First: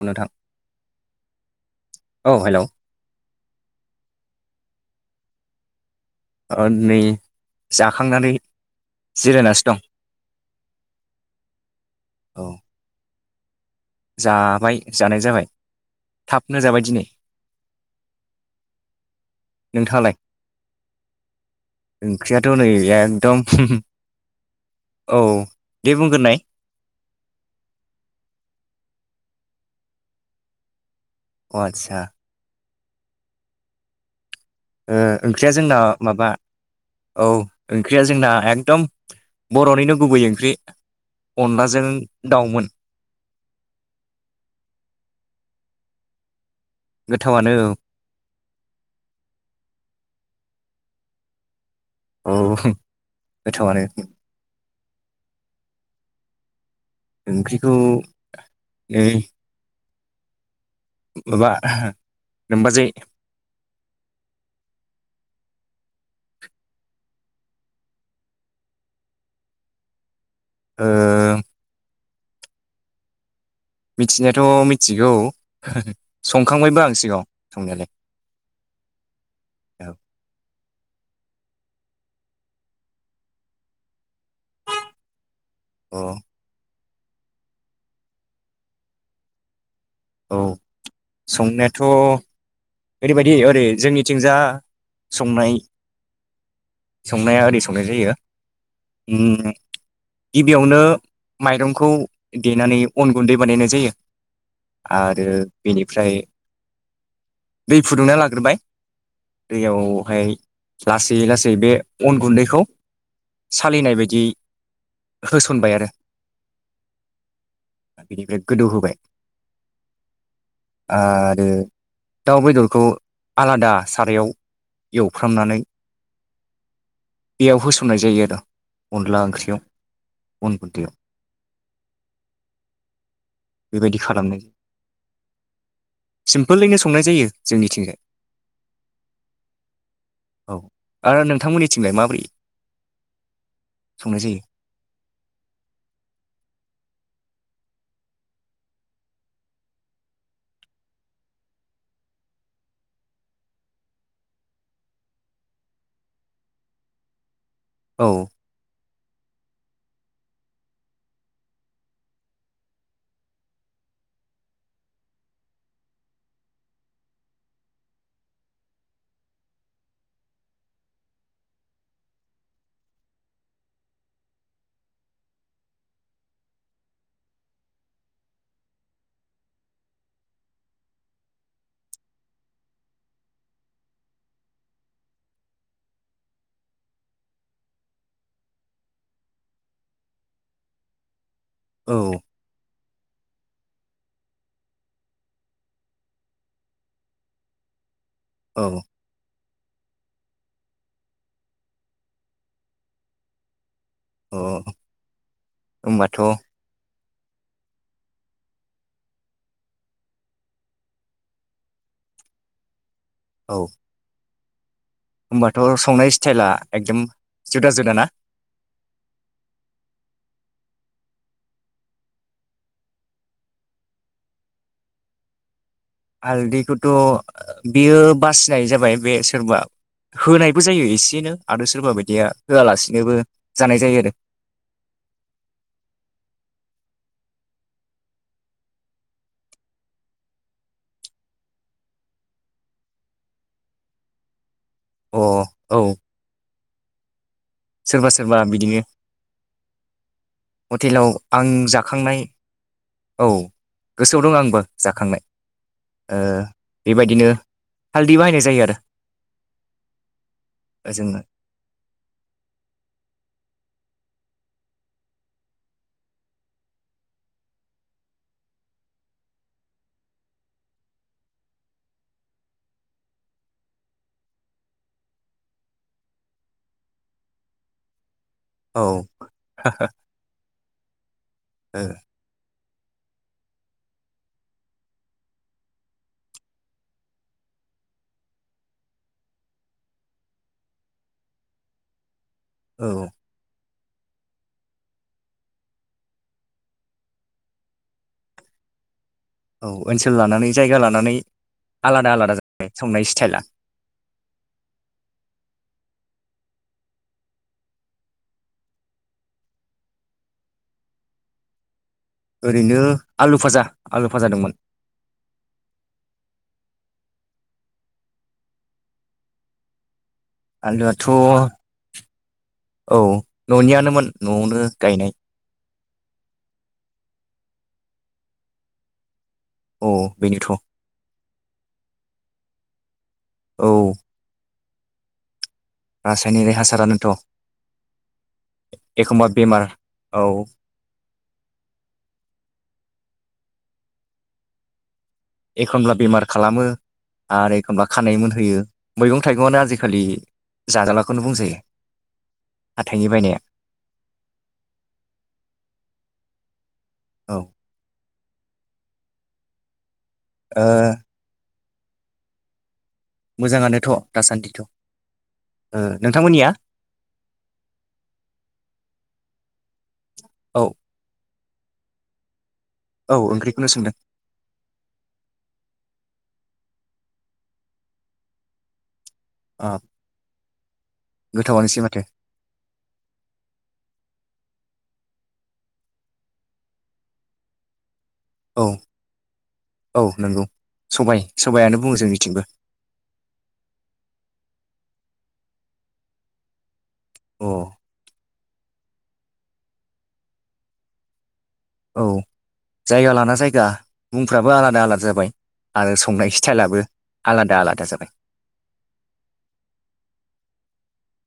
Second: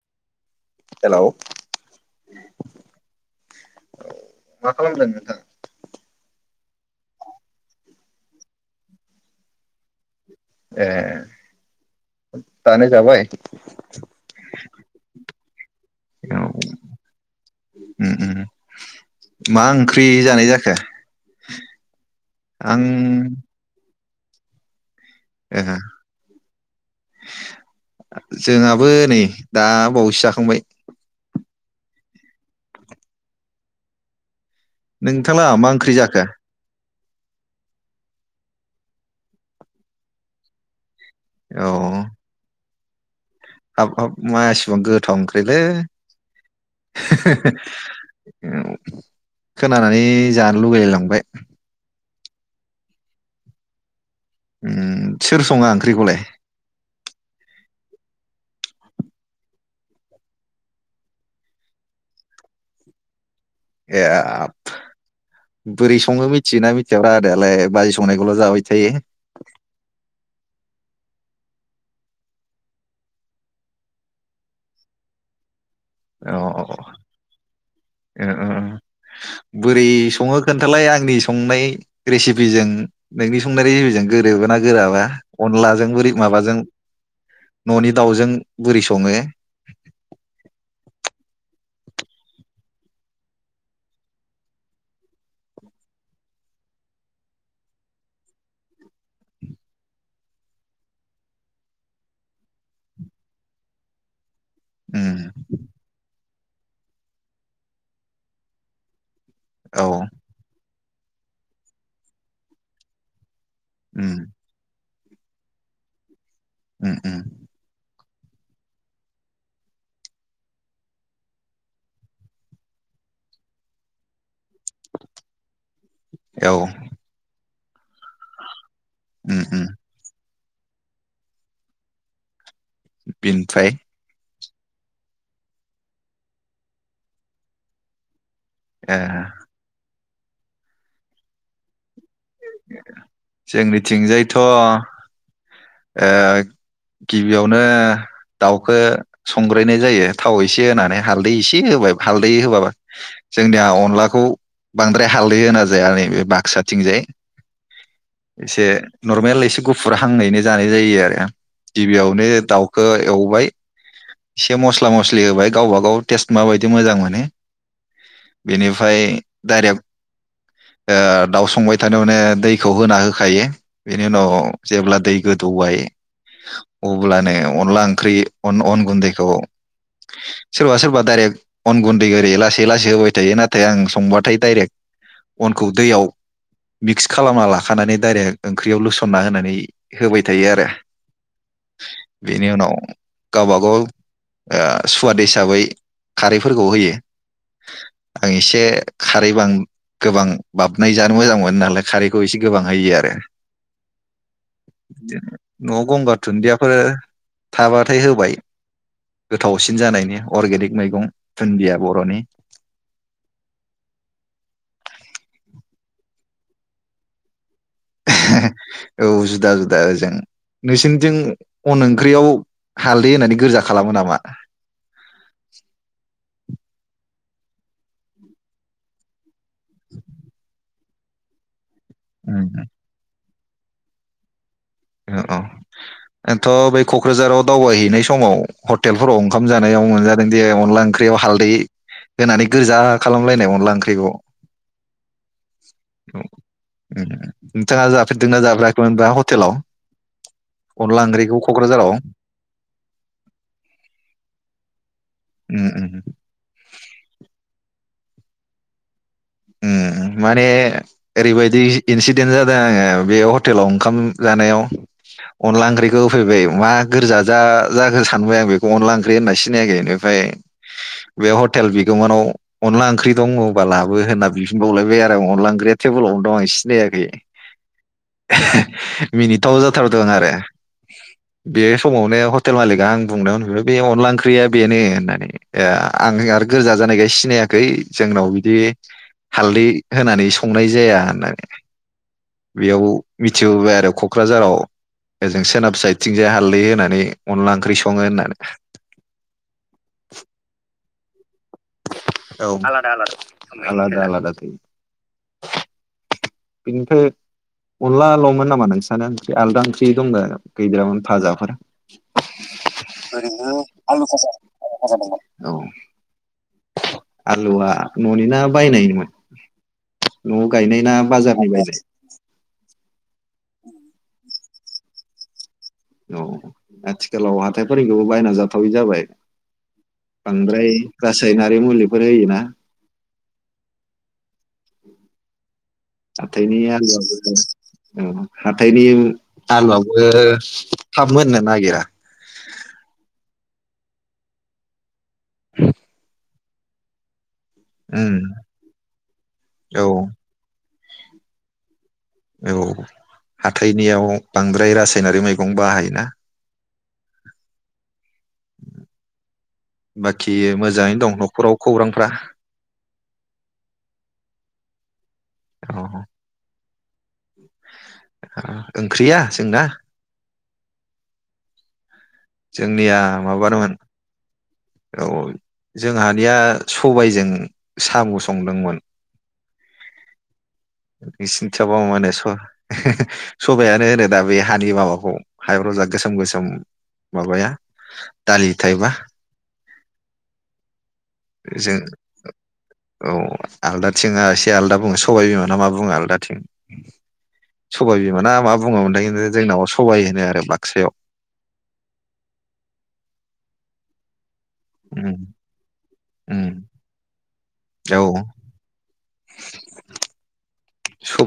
बुं नोंथां हेलौ औ हेलौ मा खालामदों नोंथां नै जाखांनानै जिरायनासो दं ए औ दानो जाबाय जाबाय जानाय जाबाय औ थाबनो जाबाय दिनै उम उम मा ओंख्रि नोंथाङालाय जानाय जाखो? ओंख्रियाथ' नै आं एकदम औ ओ दे बुंग्रोनाय जोंहाबो नै दा बावैसो जाखांबाय अ आतसा ओ ओंख्रिया नोंथांलाहा मा जोंना ओंख्रि जाखो? माबा औ ओंख्रिया जोंना एकदम बर'निनो गुबै ओंख्रि अनलाजों दाउमोन हाबाब मासेबां गोथाव ओंख्रिलै गोथावानो [inaudible] खोनानानै जानो लुगैलायलांबाय औ गोथावानो ओ सोर सङा ओंख्रिखौलाय ओंख्रिखौ नै माबा नोमबाजै एब बोरै सङो मिथियोना मिथिया आदायालाय बाजै संनायखौल' जाबाय थायो ओ मिथिनायाथ' मिथिगौ अ ओ संखांबायबो आं सिगाङाव संनायालाय ओ बोरै औ ओ ओ सङो खोन्थालाय आंनो संनाय रेसिपिजों नोंनि संनाय रेजेबिजों गोरोबो ना गोराबा अनलाजों बोरै अ माबाजों न'नि दाउजों बोरै सङो? औ संनायाथ ओरैबायदि ओरै जोंनिथिंजा संनाय संनाया ओरै संनाय जायो उम गिबियावनो माइरंखौ देनानै अन गुन्दै बानायनाय जायो। आरो उम बेनिफ्राय दै फुदुंना लाग्रोबाय औ दैयावहाय लासि लासि जै बे अन गुन्दैखौ सालिनाय उम बायदि होसनबाय आरो। उम उम बिनिफ्राय गोदौहोबाय आरो दाउ बेदरखौ आलादा सारायाव एवफ्रामनानै औ बेयाव होसननाय जायो आरो। अनला उम ओंख्रियाव उम अन गुन्दैयाव बिनिफ्राय बेबायदि खालामनाय सिम्पोलैनो संनाय जायो जोंनिथिंजाय। ए औ आरो नोंथांमोननि थि संनाय जोंनिथिंजायथ जायो ओ गिबियावनो दाउखौ संग्रायनाय जायो थाव एसे होनानै हालदै एसे होबाय हालदै होबाबा जोंनिया अनलाखौ बांद्राय हालदै होना जाया नैबे बाक्साथिंजाय। औ एसे नर्मेलै एसे गुफुर हांयैनो जानाय जायो आरो गिबियावनो दाउखौ एवबाय एसे मस्ला मस्लि होबाय गावबा गाव टेस्ट माबायदि मोजां मोनो बेनिफ्राय डाइरेक्ट ओ दाउ संबाय थारमाने दैखौ होना होखायो बेनि उनाव जेब्ला दै गोदौबाय अब्लानो अनला ओंख्रि अन अन गुन्दैखौ सोरबा सोरबा दाइरेक्ट अन गुन्दै ओरै लासै लासै होबाय थायो नाथाय आं संबाथाय डाइरेक्ट अनखौ दैयाव मिक्स खालामना लाखानानै डाइरेक्ट ओंख्रियाव लुसनना होनानै होबाय थायो आरो। औ बेनि उनाव गावबागाव ओ सुवाद हिसाबै खारैफोरखौ होयो। आं एसे औ खारैबां गोबां बाबनाय जानो मोजां मोनो नालाय खारैखौ एसे गोबां होयो आरो। औ न'आव गंगार होमबाथ' औ दुन्दियाफोर थाबाथाय होबाय गोथावसिन जानायनि अरगेनिक मैगं दुन्दिया बर'नि। औ होमबाथ संनाय स्टाइला एकदम जुदा जुदा ना औ जुदा जुदाजेन नोंसोरनिथिं अन ओंख्रियाव हालदै होननानै गोरजा खालामो नामा हालदैखौथ' बेयो बासिनाय जाबाय बे सोरबा होनायबो जायो एसेनो आरो सोरबा बायदिया होआलासिनोबो जानाय जायो आरो औ औ औथ' बै क'क्राझाराव दावबायहैनाय समाव हटेलफोराव ओंखाम जानायाव मोनजादों दे अनला ओंख्रियाव हालदै होनानै गोजा खालामलायनाय अनला ओंख्रिखौ अ औ ए नोंथाङा सोरबा सोरबा जाफेरदोंना बिदिनो जाफेराखैमोनबा हटेलाव अनला हटेलाव ओंख्रिखौ आं क'क्राझाराव जाखांनाय औ गोसोआव दं आंबो जाखांनाय उम उम ओ बेबायदिनो हालदि बाहायनाय जायो आरो उम माने जोङो ओरैबायदि इनसिदेन्ट जादों आङो बे हटेलाव ओंखाम जानायाव अनला ओंख्रैखौ होफैबाय मा गोरजा जा जाखो सानबाय आं बेखौ आनला ओंख्रै होनना सिनायाखै बे हटेल बिगोमानाव अनला ओंख्रै दङब्ला लाबो होनना बिफिनबावलायबाय आरो अनला ओंख्रैया टेबोलावनो दं आं सिनायाखै औ मिनिटाव जाथारदों आरो बे ओ समावनो हटेल मालिक दा आं बुंनायाव होनफैबाय बे अनला ओंख्रिया बेनो होननानै आं आरो गोरजा जानायखाय सिनायाखै जोंनाव बिदि हालदै होनानै संनाय जाया होननानै बेयाव औ मिथिबोबाय आरो क'क्राझाराव ओजों सोनाब साइदथिंजाय हालदै होनानै अनला ओंख्रि सङो होननानै औ ओनसोल लानानै जायगा लानानै नानै औ आदा आलादा बेनिफ्राय अनदलाल'मोन नामा नोंसोरानो ओ आलदा ओंख्रि दं गैदेरामोन फाजाफोर ओरैनो आलु ओरैनो फाजा आलु फाजा दंमोन आलु राजा दंमोन आलुआ ननि ना बायनायमोन नआव गायनाय ना आलुआथ' बाजाराव बायनाय औ ननियानोमोन नआवनो गायनाय औ आथिखालाव हाथायफोरनिखौबो बायना जाथावै जाबाय औ बेनोथ बांद्राय रासायनारि मुलिफोर होयो ना औ रासायनारि हाथायनि हासारानोथ' आलुयाबो औ हाथायनि एखमबा बेमार आलुयाबो औ थाब मोननो नागिरा एखनब्ला बेमार खालामो आरो एखमब्ला खानाय उम मोनहोयो मैगं थाइगंआनो औ आजिखालि जाजालाखौनो बुंजायो औ हाथाइनि बायनाया हाथायनियाव बांद्राय रासायनारि मैगं बाहायोना औ बाखि ओ मोजाङैनो दं नखराव खौरांफ्रा मोजाङानोथ दासान्दिथ औ ओ नोंथांमोननिया ओंख्रिया जोंना औ जोंनिया औ ओंख्रिखौनो माबामोन सोंदों औ जोंहानिया सबायजों साम संदोंमोन अ निंसिन्थिबा गोथावानोसै मा माथो होनो सबायानो आनो होनोदा बेैयो हानि माबाखौ हायाव जरग्रा गोसोम गोसोम माबाया दालि औ थायेबा औ नंगौ सबाय जों सबायानो बुङो जोंनिथिंबो औ आलदाथिं एसे आदा बुङो सबाय बिमा ना मा बुङो आलदाथिं अ सबाइ बिमा मोना मा बुङोमोनथाय खिन्थु जोंनाव सबाय होनो आरो बाक्सायाव औ जायगा लाना जायगा मुं फोराबो आलादा आलादा उम जाबाय आरो संनाय उम स्टाइलाबो आलादा आलादा औ जाबाय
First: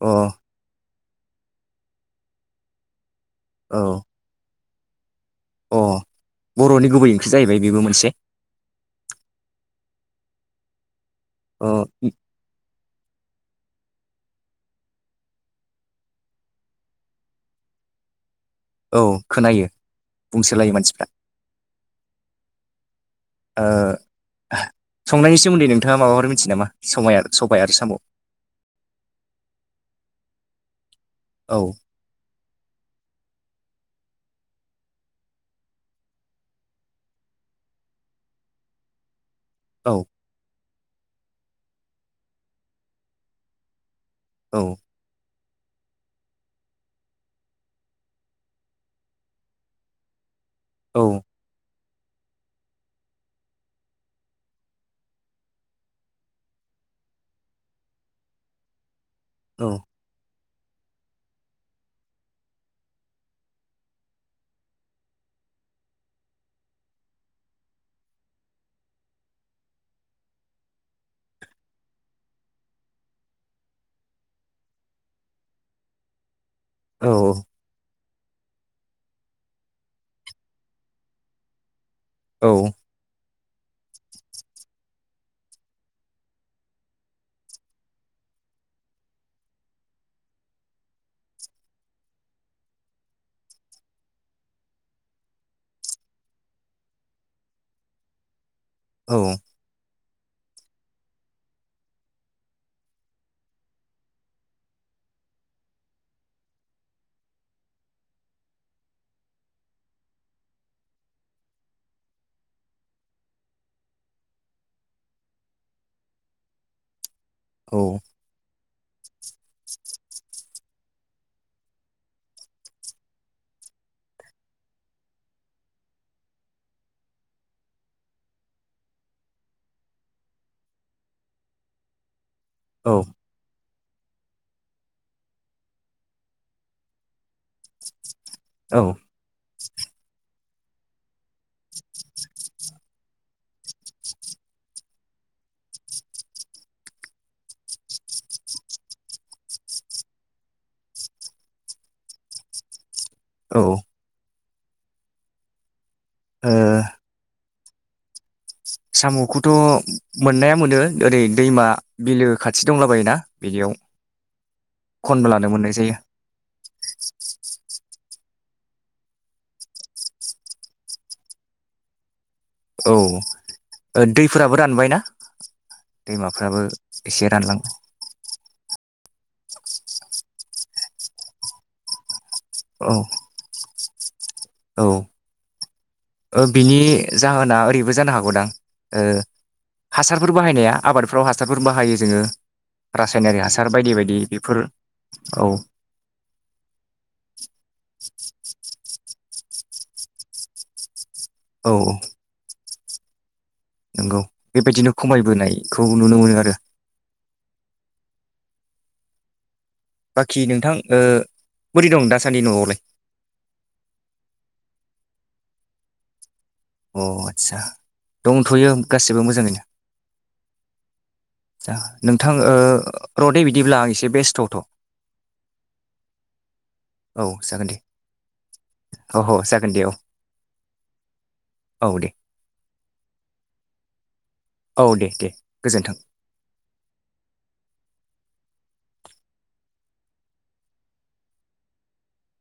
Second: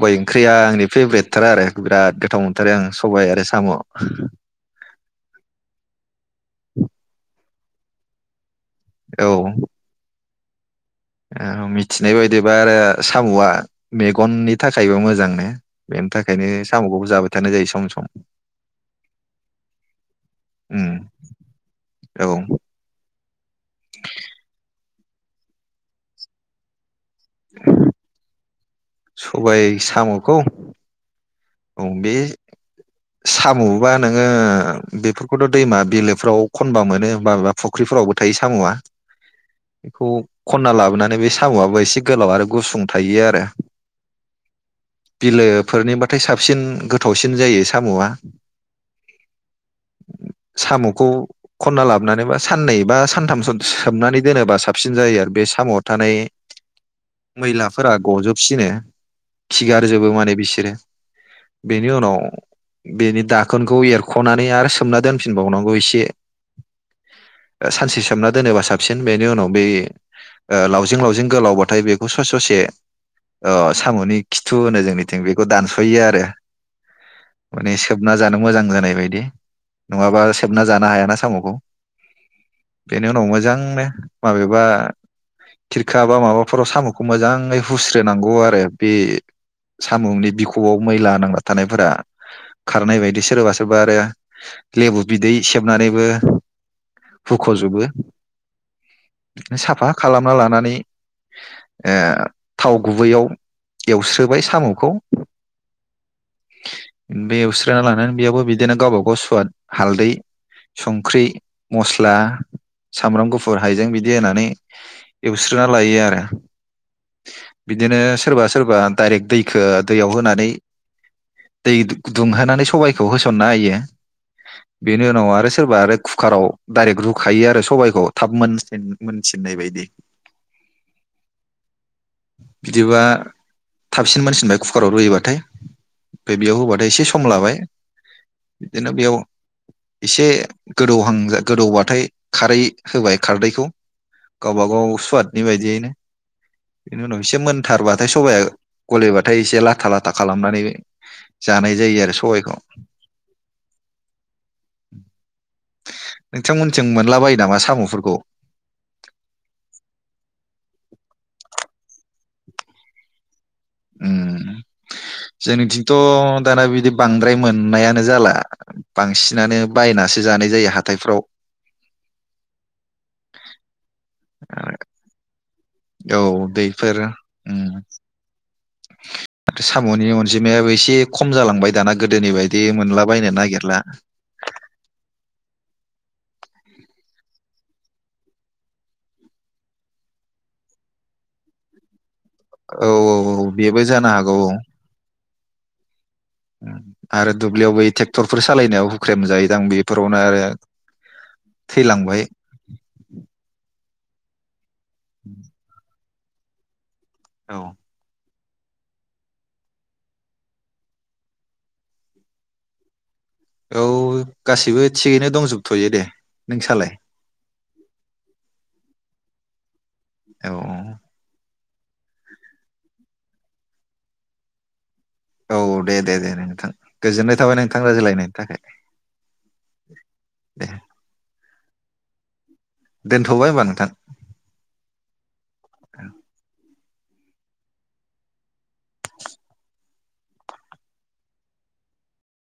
अ थार आरो बिराद गोथाव मोनथारो आं सबाय आरो साम औ अ बर'नि गुबै ओंख्रि जाहैबाय बेबो मोनसे औ अ औ मिथिनाय बायदिबा आरो सामआ मेगननि थाखायबो मोजांनो बेनि थाखायनो सामखौबो जाबाय थानाय जायो सम सम औ खोनायो बुंसोलायो उम मानसिफ्रा औ संनायनि सोमोन्दै नोंथाङा माबाफोर मिथियो नामा सबाया आरो सबाय आरो साम' सबाय साम'खौ औ बे साम'बा नोङो बेफोरखौथ' दैमा बिलोफोराव खनबा मोनो माबेबा फुख्रिफोरावबो थायो साम'आ औ बेखौ खनना लाबोनानै बे साम'आबो एसे गोलाव आरो गुसुं थायो आरो औ बिलोफोरनि बा साबसिन गोथावसिन जायो साम'आ साम'खौ औ खनना लाबो हमनानै बा साननै बा सानथामस सोबनानै दोनोबा साबसिन जायो आरो बे साम'आव थानाय मैलाफोरा गजोबसिनो। खिगारजोबो माने बिसि दैलो बेनि उनाव बेनि दाखोनखौ एरख'नानै आरो सोमना दोनफिनबावनांगौ एसे सानसे सोमना दोनोबा साबसिन बेनि उनाव बे ओ लावजिं लावजिं गोलावबाथाय बेखौ ससे ससे ओ साम'नि खिथु होनो जोंनिथिं बेखौ दानस यो आरो। औ औ सोबना जानो मोजां जानाय बायदि नङाबा सोबना जानो हायाना साम'खौ बेनि उनाव मोजां जांनो माबेबा खिरखा बा माबाफोराव साम'खौ मोजाङै हुस्रोनांगौ आरो बे साम'नि बिखुं खबआव मैला नांला थानायफोरा खारनाय बायदि सोरबा सोरबा आरो लेबु बिदै सेबनानैबो हुखजोबो। औ साफा खालामना लानानै ओ थाव गुबैयाव एवस्रोबाय साम'खौ बे एवस्रोना लानानै बेयावबो बिदिनो गावबा गाव सुवाद हालदै संख्रि मस्ला सामब्राम गुफुर हायजें बिदि होनानै एवस्रोना लायो आरो। औ बिदिनो सोरबा सो सोरबा डाइरेक्ट दैखौ दैयाव होना नै दै दुं होनानै सबायखौ होसननो होयो बेनि उनाव आरो सोरबा आरो कुकाराव डाइरेक्ट रुखायो आरो सबायखौ थाब मोन मोनसिननाय बायदि। बिदिबा थाबसिन मानसिन बाय कुकाराव रुयोबा थाय ओमफ्राय बेयाव होबाथाय एसे सम लाबाय। औ बिदिनो बेयाव एसे गोदौहां गोदौबाथाय खारै होबाय खारदैखौ गावबा गाव सुवादनि बायदियैनो बेनि उनाव एसे मोनथारबाथाय सबाया गलेबाथाय एसे लाथा ला था खालामनानै जानाय जायो आरो सबायखौ। औ [inaudible] ओ नोंथांमोनजों मोनला बायो नामा साम मफोरखौ साम'खौथ मोननाया मोनो ओरै दैमा बिलो खाथि दंला बायोना। उम मोननाय जोंनिथिंथ जायो दाना बिदि बांद्राय मोन मोननायानो जाला बांसिनानो बायनासो जानाय जायो हाथायफ्राव। औ दैफोराबो रानबाय ना। औ दैफोरो उम आरो साम'नि अनजिमायाबो एसे खम जालांबाय दाना गोदोनि बाय दि औ मोनला बायनो नागिरला। औ ओ बिनि जाहोना ओरैबो जानो हागौदां ओ हासारफोर बाहायनाया आबादफ्राव हासारफोर बाहायो जोङो औ औ रासायनारि औ हासार बेबो बायदि जानो बायदि हागौ औ। बेफोर औ आरो दुब्लियावबो ट्रेक्टरफोर सालायनायाव हुख्रेम जायोदां बेफोरावनो आरो औ थैलांबाय नंगौ बेबायदिनो खमायबोनायखौ नुनो मोनो आरो औ बाखि नोंथां ओ बोरै दं दासान्दि न'आवलाय औ गासिबो थिगैनो दंजोबथ'यो दे नोंसालाय अ आस्सा दंथ'यो गासिबो मोजाङैनो औ औ नोंथां ओ रडै बिदिब्ला आ एसे बेस्थथ' औ दे दे दे नोंथां गोजोननाय थाबाय जागोन दे नोंथां रायज्लायनायनि थाखाय अह जागोन दे औ दे औ दे दोनथ'बाय होमबा नोंथां औ दे दे गोजोन्थों